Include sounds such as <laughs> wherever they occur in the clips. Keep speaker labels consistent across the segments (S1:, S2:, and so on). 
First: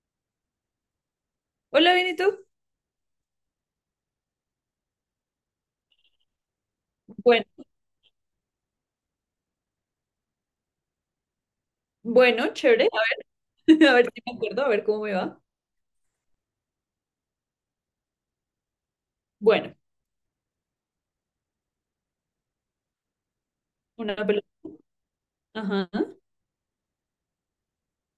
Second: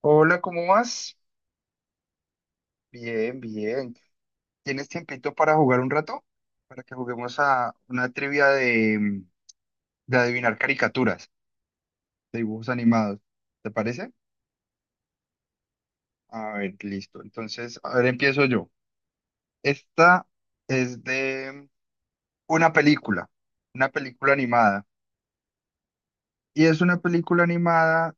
S1: Hola, ¿cómo vas?
S2: Hola, bien, ¿y tú?
S1: Bien, bien. ¿Tienes tiempito para jugar un rato? Para que juguemos
S2: Bueno,
S1: a una trivia de, de adivinar caricaturas, de
S2: bueno,
S1: dibujos
S2: chévere.
S1: animados. ¿Te
S2: <laughs> A ver
S1: parece?
S2: si me acuerdo, a ver cómo me va.
S1: A ver, listo. Entonces, a ver, empiezo yo.
S2: Bueno,
S1: Esta es de una película, una
S2: una
S1: película
S2: pelota.
S1: animada.
S2: Ajá.
S1: Y es una película animada,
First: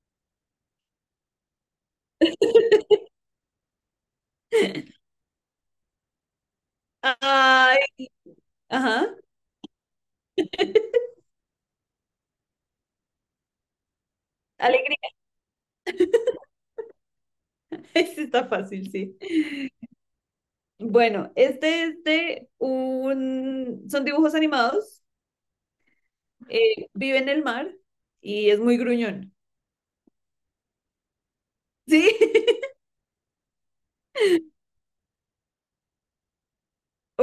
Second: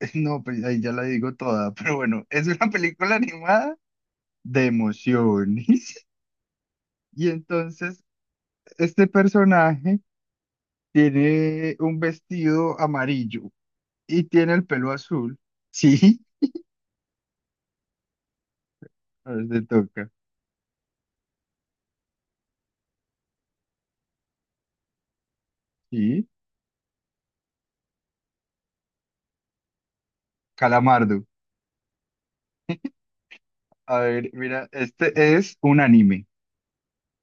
S1: <laughs> no, pues ahí ya la digo toda, <laughs> pero bueno, es una película animada de emociones. <laughs> Y
S2: Ay,
S1: entonces, este
S2: ajá.
S1: personaje...
S2: <laughs>
S1: Tiene un vestido amarillo y tiene el pelo
S2: Alegría.
S1: azul. <laughs> Sí,
S2: <laughs> Este está fácil, sí.
S1: a ver, te toca.
S2: Bueno, este es de un... Son dibujos animados.
S1: Sí,
S2: Vive en el mar y es muy gruñón.
S1: Calamardo.
S2: ¿Sí? <laughs>
S1: A ver, mira, este es un anime.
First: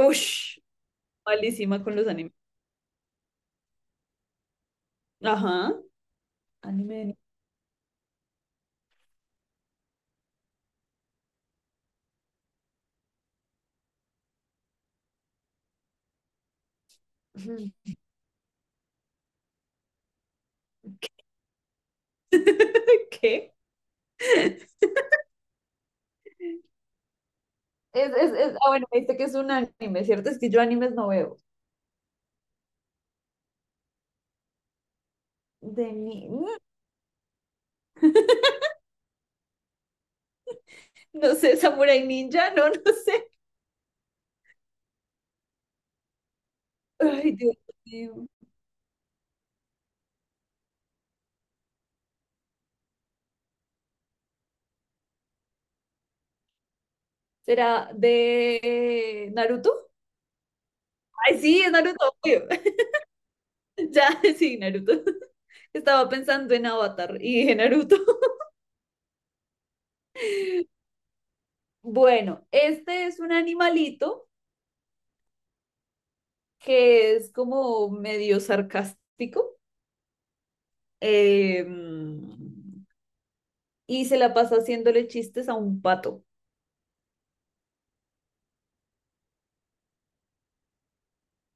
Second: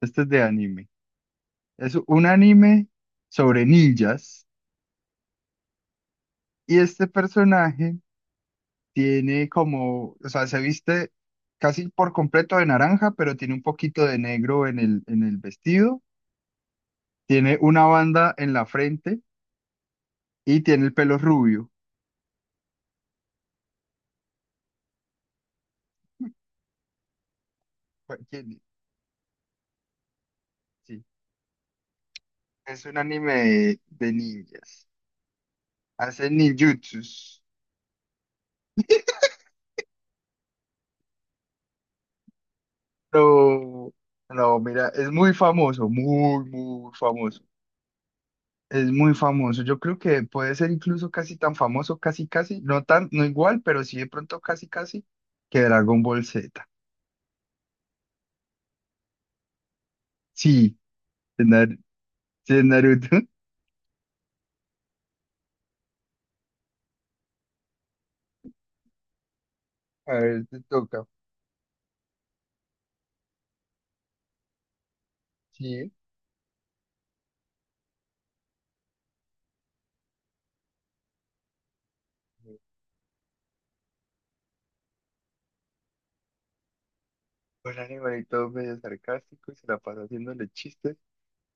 S1: Este es de anime.
S2: malísima con
S1: Es
S2: los
S1: un
S2: animes.
S1: anime sobre ninjas
S2: Ajá.
S1: y este
S2: Anime.
S1: personaje tiene como, o sea, se viste casi por completo de naranja, pero tiene un poquito de negro en el vestido. Tiene una
S2: de-
S1: banda en la frente y tiene el pelo rubio.
S2: <laughs> ¿Qué? Es, es,
S1: Pues,
S2: es-
S1: ¿quién?
S2: ah, bueno, me dijiste que es un anime, ¿cierto? Es que yo animes
S1: Sí.
S2: no veo.
S1: Es un anime de ninjas.
S2: De ni...
S1: Hacen ninjutsus.
S2: <laughs> No sé, Samurai Ninja, no, no sé.
S1: no no, mira, es muy famoso, muy, muy
S2: Ay,
S1: famoso.
S2: Dios mío.
S1: Es muy famoso. Yo creo que puede ser incluso casi tan famoso, casi, casi, no tan, no igual, pero sí de pronto casi, casi, que Dragon Ball Z.
S2: ¿Será de Naruto?
S1: Sí,
S2: Ay,
S1: de,
S2: sí, es
S1: Nar-
S2: Naruto, obvio.
S1: sí, de Naruto. <laughs>
S2: <laughs> Ya, sí, Naruto. <laughs> Estaba pensando en Avatar y dije Naruto. <laughs>
S1: A ver, te toca.
S2: Bueno, este es un animalito
S1: Sí.
S2: que es como medio sarcástico eh, y se la pasa haciéndole chistes a un pato
S1: Un animalito medio sarcástico y se la pasa haciéndole chistes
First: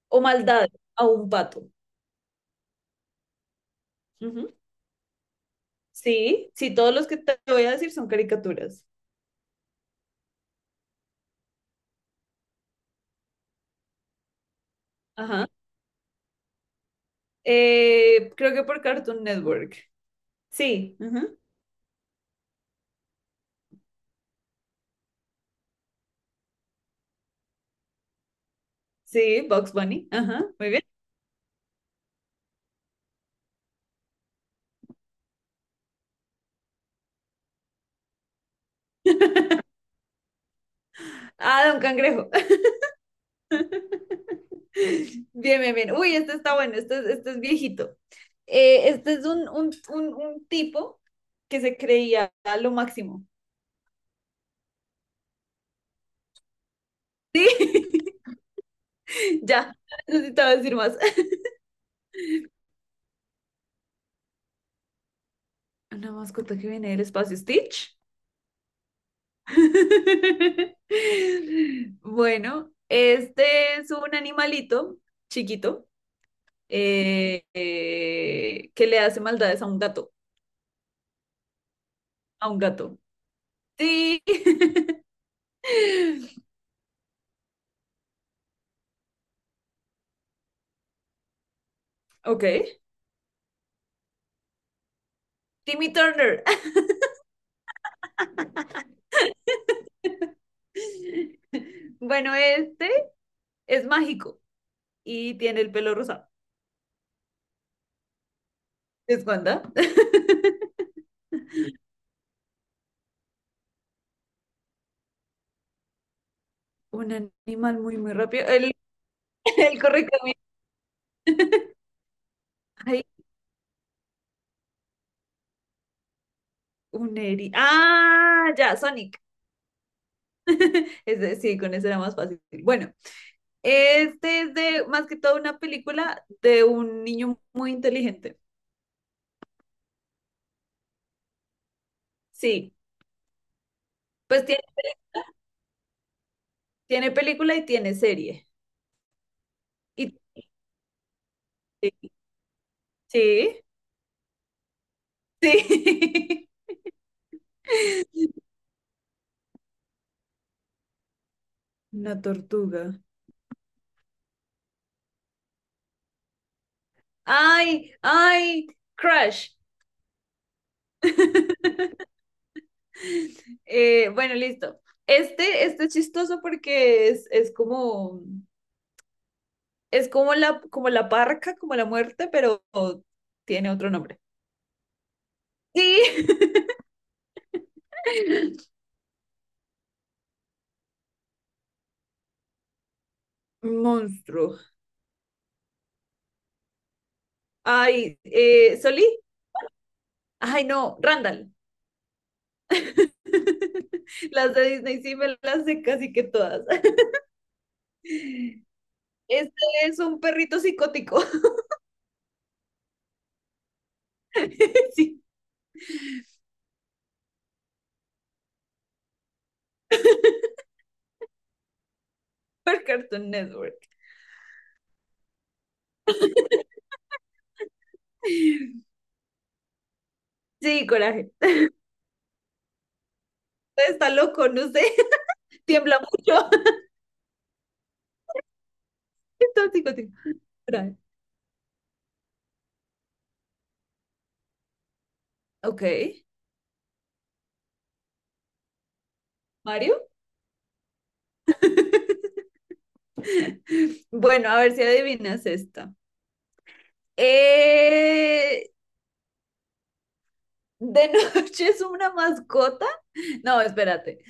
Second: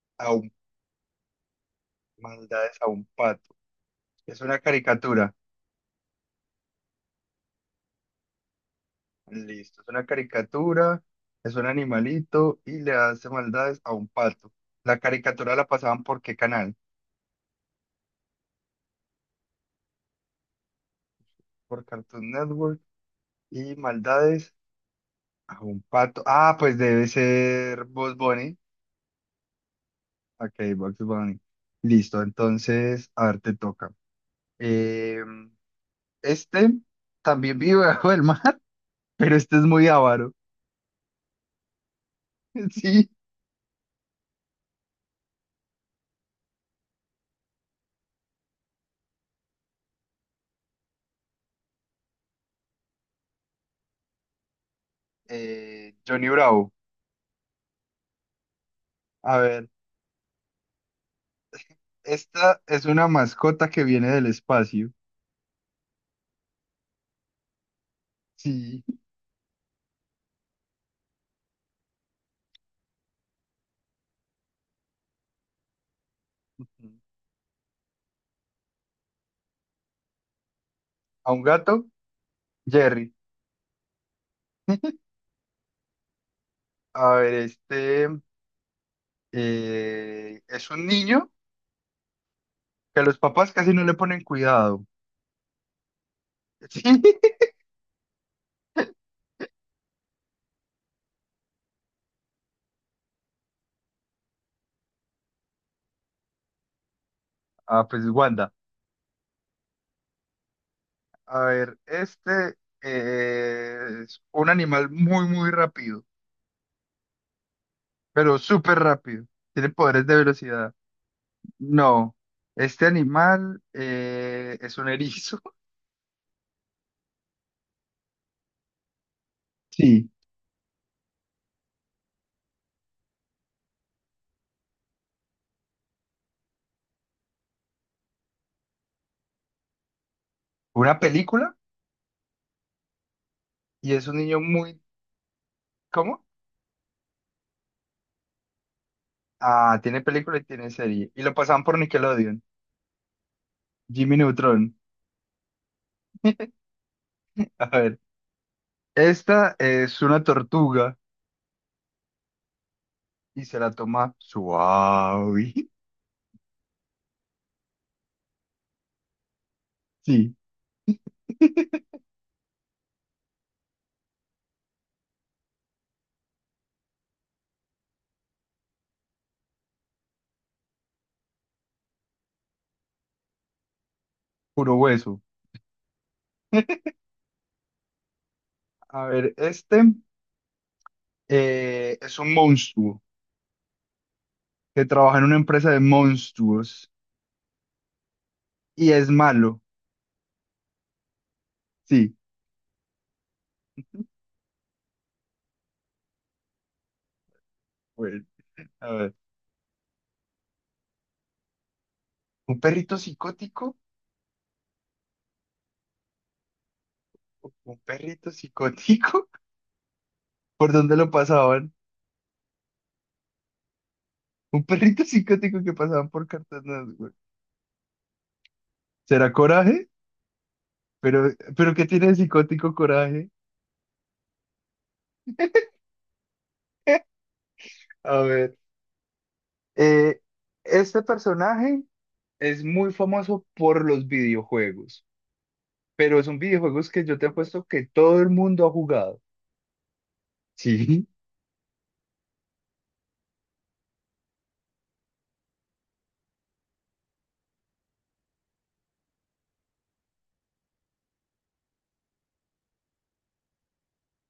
S2: o
S1: a un,
S2: maldades a un pato.
S1: maldades a un pato. Es una caricatura.
S2: Sí, sí, todos los que te voy a decir son caricaturas.
S1: Listo, es una caricatura, es un animalito y le hace maldades a un pato. ¿La
S2: Ajá.
S1: caricatura la pasaban por qué canal?
S2: Creo que por Cartoon Network. Sí, ajá.
S1: Por Cartoon Network y maldades a un pato. Ah, pues debe ser Bugs Bunny.
S2: Sí, Bugs Bunny. Ajá,
S1: Ok,
S2: muy bien.
S1: Bugs Bunny. Listo, entonces, a ver, te toca. Eh, este también vive bajo el mar, <laughs> pero este es muy avaro.
S2: Ah, Don Cangrejo.
S1: <laughs> Sí,
S2: <laughs> Bien, bien, bien. Uy, este está bueno, este es viejito. Este es un, un tipo que se creía a lo máximo.
S1: Johnny Bravo.
S2: <laughs>
S1: A
S2: Sí,
S1: ver,
S2: ya, no necesitaba decir más. <laughs>
S1: esta es una mascota que viene del espacio.
S2: Una mascota que viene del espacio, Stitch.
S1: Sí.
S2: <laughs> Bueno, este es un animalito chiquito que le hace maldades a un gato,
S1: A un gato,
S2: a un gato.
S1: Jerry.
S2: Sí.
S1: <laughs>
S2: <laughs>
S1: A ver, este es un niño
S2: Ok.
S1: que los papás casi no le ponen cuidado. <laughs>
S2: Timmy Turner.
S1: Sí.
S2: <laughs> Bueno, este es mágico y tiene el pelo rosado.
S1: Ah, pues Wanda.
S2: ¿Es Wanda? <laughs>
S1: A ver, este es un animal muy, muy rápido,
S2: Un animal muy, muy
S1: pero
S2: rápido. El,
S1: súper rápido.
S2: <laughs>
S1: Tiene
S2: el
S1: poderes de
S2: correcamino.
S1: velocidad. No, este
S2: Ay,
S1: animal es un erizo. <laughs>
S2: un eri. Ah, ya, Sonic.
S1: Sí.
S2: <laughs> Es decir con eso era más fácil. Bueno, este es de más que todo una película de un niño muy inteligente.
S1: Una película
S2: Sí,
S1: y es un niño
S2: pues tiene,
S1: muy... ¿Cómo?
S2: tiene película y tiene serie.
S1: Ah, tiene
S2: Y,
S1: película y tiene serie. Y lo pasaban por Nickelodeon.
S2: sí,
S1: Jimmy Neutron.
S2: sí.
S1: <laughs> A ver,
S2: <laughs>
S1: esta es una tortuga
S2: Una tortuga.
S1: y se la toma suave. <laughs>
S2: Ay, ay, crush.
S1: Sí,
S2: Bueno, listo. Este es chistoso porque es como la parca, como la muerte, pero tiene otro nombre.
S1: puro hueso.
S2: Sí, <laughs>
S1: A ver, este es un monstruo
S2: monstruo.
S1: que trabaja en una empresa de monstruos
S2: Ay,
S1: y
S2: Solí.
S1: es malo.
S2: Ay, no, Randall.
S1: Sí, <laughs>
S2: <laughs> Las de Disney sí me las sé casi que todas.
S1: bueno,
S2: <laughs>
S1: a ver.
S2: Este es un perrito psicótico.
S1: ¿Un perrito psicótico?
S2: <laughs> Sí,
S1: ¿Un perrito psicótico? <laughs> ¿Por dónde lo pasaban?
S2: por Cartoon Network.
S1: ¿Un perrito psicótico que pasaban por Cartagena? Güey.
S2: Sí,
S1: ¿Será coraje? ¿Pero,
S2: coraje.
S1: pero qué tiene de psicótico coraje?
S2: Está loco, no sé. <laughs> Tiembla mucho. <laughs>
S1: A ver.
S2: Está psicótico.
S1: Eh,
S2: Coraje.
S1: este personaje es muy famoso por los videojuegos,
S2: Ok.
S1: pero son videojuegos que yo te apuesto que todo el mundo ha jugado.
S2: ¿Mario?
S1: Sí,
S2: <laughs> Bueno, a ver si adivinas esta. Eh, ¿De <laughs> noche es una mascota? No, espérate.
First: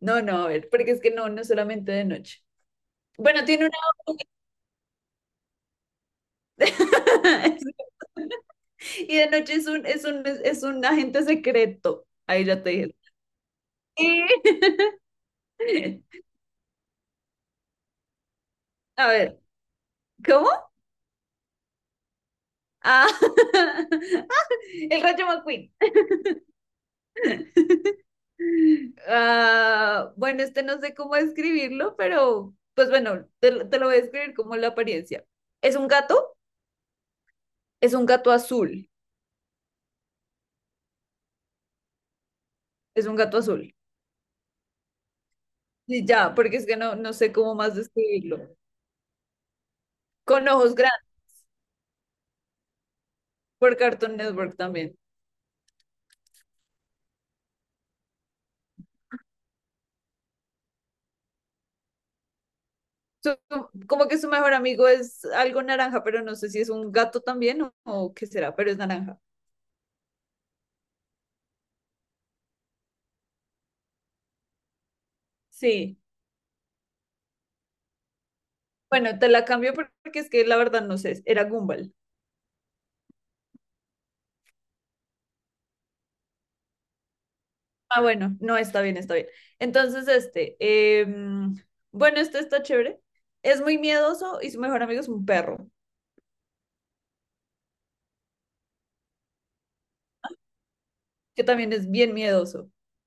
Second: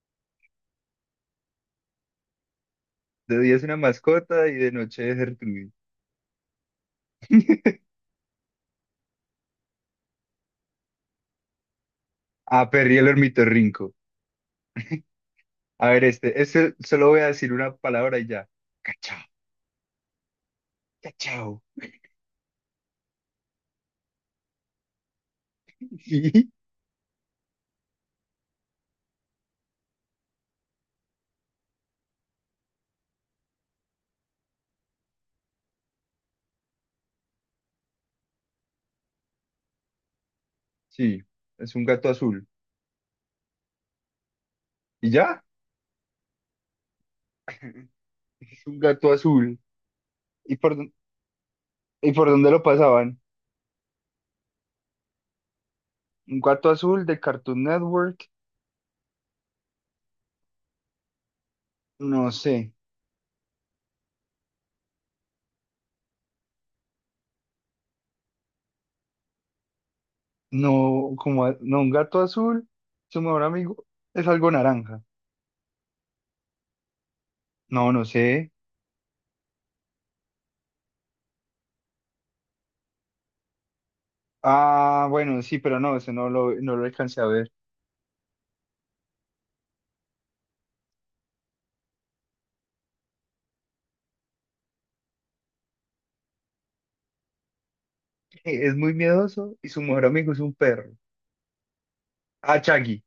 S2: No, no, a ver, porque es que no, no solamente de noche.
S1: de
S2: Bueno,
S1: día es
S2: tiene
S1: una
S2: una...
S1: mascota y de noche es Gertrude.
S2: <laughs> Y de noche es un, es un agente secreto. Ahí ya
S1: Ah,
S2: te dije.
S1: Perry el ornitorrinco.
S2: Sí.
S1: A ver,
S2: <laughs>
S1: este solo voy a decir una palabra y ya.
S2: A
S1: Cachao,
S2: ver, ¿cómo?
S1: cachao.
S2: Ah, <laughs> el Rayo McQueen.
S1: Sí,
S2: <laughs> Ah, bueno, este no sé cómo describirlo, pero pues bueno, te lo voy a describir como la apariencia. Es un gato, es un gato azul,
S1: sí, es un gato azul.
S2: es un gato azul.
S1: ¿Y ya?
S2: Y ya, porque es que no, no sé cómo más
S1: <laughs>
S2: describirlo.
S1: Es un gato azul.
S2: Con
S1: ¿Y por,
S2: ojos
S1: dó-
S2: grandes,
S1: ¿Y por dónde lo pasaban?
S2: por Cartoon Network también.
S1: Un gato azul de Cartoon Network. No sé.
S2: Su- Como que su mejor amigo es algo naranja, pero no sé si es un gato también o qué será, pero es naranja.
S1: No, como, no, un gato azul, su mejor amigo es algo naranja.
S2: Sí.
S1: No, no sé.
S2: Bueno, te la cambio por- porque es que la verdad no sé, era Gumball.
S1: Ah, bueno, sí, pero no, ese no lo, no lo alcancé a ver.
S2: Ah, bueno, no, está bien, está bien. Entonces, este, em, bueno, este está chévere. Es muy miedoso y su mejor amigo es un perro,
S1: <laughs> Es muy miedoso y su mejor amigo es un perro.
S2: que también es bien
S1: Ah,
S2: miedoso.
S1: Chaggy.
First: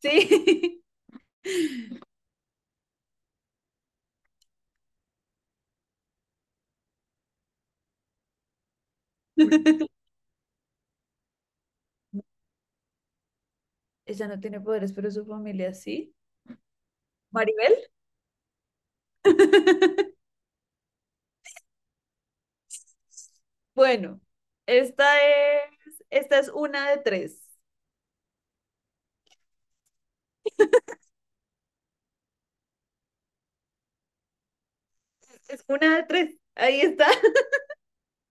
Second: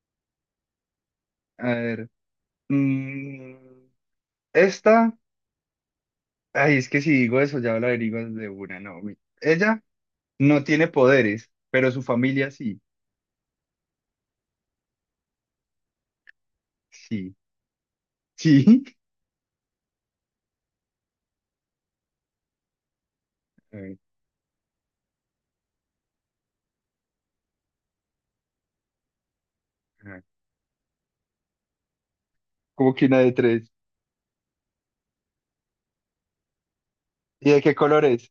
S2: Sí.
S1: A ver. mm, esta. Ay, es que si digo eso ya lo averiguas de una, no. Ella
S2: <laughs>
S1: no tiene poderes, pero su familia sí.
S2: Ella no tiene poderes, pero su familia sí.
S1: Sí.
S2: Maribel.
S1: Sí.
S2: <laughs>
S1: <laughs> A ver,
S2: Bueno, esta es una de tres.
S1: ajá. Como que una de tres.
S2: Es una de tres. Ahí está.
S1: ¿Y
S2: <laughs>
S1: de qué colores?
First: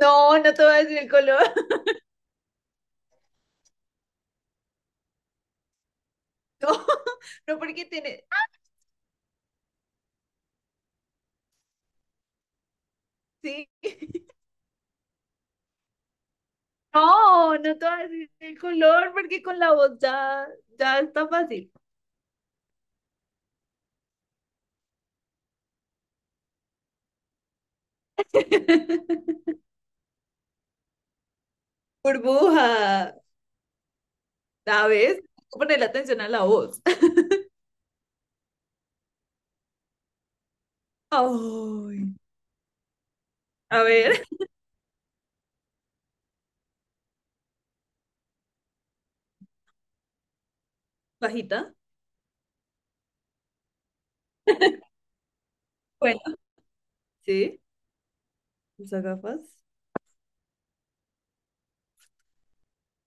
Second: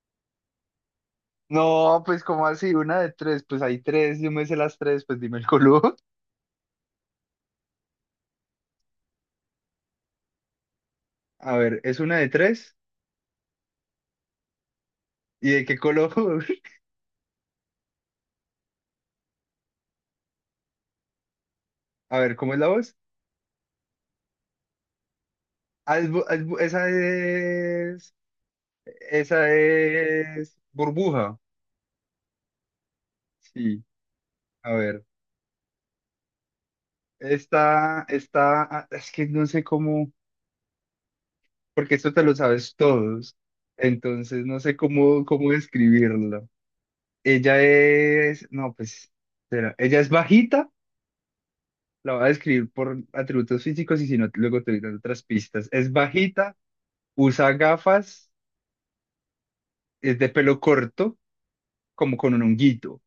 S2: No, no te voy a decir el color.
S1: No, pues como así, una de tres, pues hay tres, yo me sé las tres, pues dime el color.
S2: <laughs> No, no porque tiene.
S1: <laughs> A ver, es una de tres.
S2: Sí.
S1: ¿Y de qué color? <laughs>
S2: No, no te voy a decir el color porque con la voz ya, ya está fácil.
S1: A ver, ¿cómo es la voz? Ah, esa
S2: <laughs>
S1: es burbuja.
S2: Burbuja.
S1: Sí, a ver,
S2: ¿Sabes? Hay que ponerle atención a la voz.
S1: esta, ah, es que no sé cómo,
S2: <laughs>
S1: porque
S2: Ay.
S1: esto te lo sabes todos,
S2: A ver,
S1: entonces no sé cómo, cómo describirlo. Ella es, no, pues, espera, ella es bajita.
S2: bajita.
S1: La voy a describir por atributos físicos y si no, luego te diré otras pistas. Es
S2: Bueno.
S1: bajita, usa
S2: Sí.
S1: gafas,
S2: Usa gafas.
S1: es de pelo corto, como con un honguito.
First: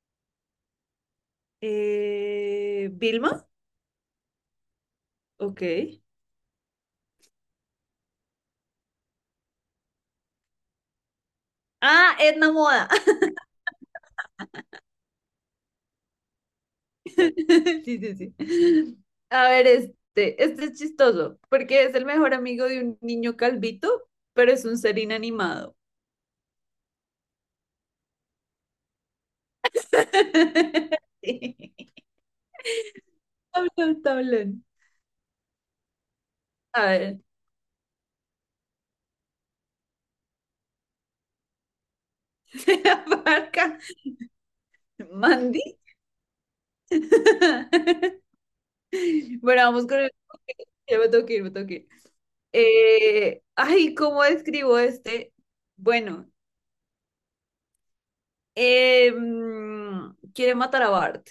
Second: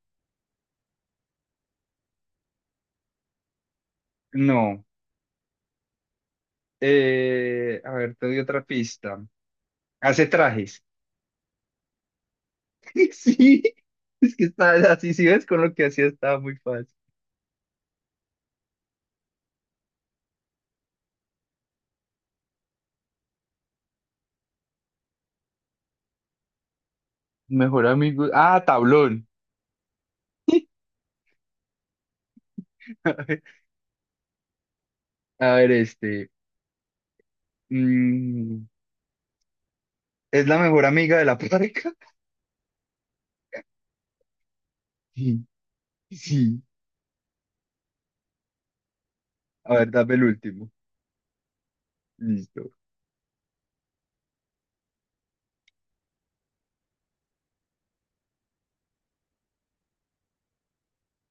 S2: Vilma.
S1: No.
S2: Ok.
S1: A ver, te doy otra pista. Hace trajes.
S2: Ah, Edna Moda.
S1: <laughs>
S2: <laughs>
S1: Sí, es que está así, si ves con lo que hacía estaba muy fácil.
S2: Sí, sí, sí. A ver, este es chistoso, porque es el mejor amigo de un niño calvito, pero es un ser inanimado.
S1: Mejor amigo. Ah, tablón. <laughs>
S2: <laughs> Sí.
S1: A ver,
S2: Tablón, tablón.
S1: a ver, este.
S2: A ver,
S1: mm, es la mejor amiga de la pareja
S2: <laughs> se abarca
S1: <laughs> Sí,
S2: Mandy.
S1: sí.
S2: <laughs> Bueno,
S1: A
S2: vamos
S1: ver,
S2: con el...
S1: dame el último.
S2: Ya me tengo que ir, me tengo que ir.
S1: Listo.
S2: Ay, ¿cómo describo este? Bueno, quiere matar a Bart.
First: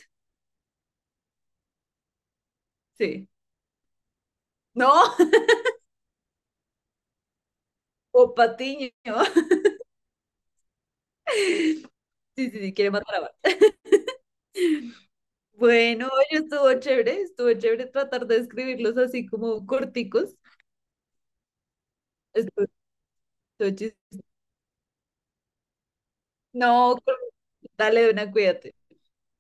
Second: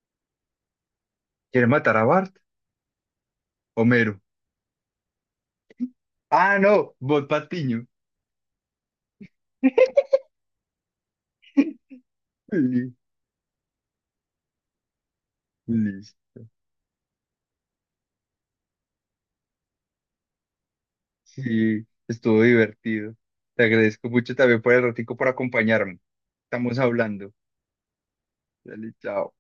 S1: ¿Quiere matar a Bart?
S2: Sí.
S1: Homero.
S2: No.
S1: Ah, no, Bot Patiño.
S2: O Patiño. <laughs> Sí, sí, sí, quiere
S1: Sí,
S2: matar a Bart. <laughs> Bueno,
S1: Liz,
S2: oye, estuvo chévere tratar de escribirlos así como corticos.
S1: sí, estuvo
S2: Estuvo-
S1: divertido. Te
S2: estuvo chis-
S1: agradezco mucho también por el ratico por acompañarme. Estamos
S2: No,
S1: hablando.
S2: dale, una, cuídate.
S1: Dale, chao.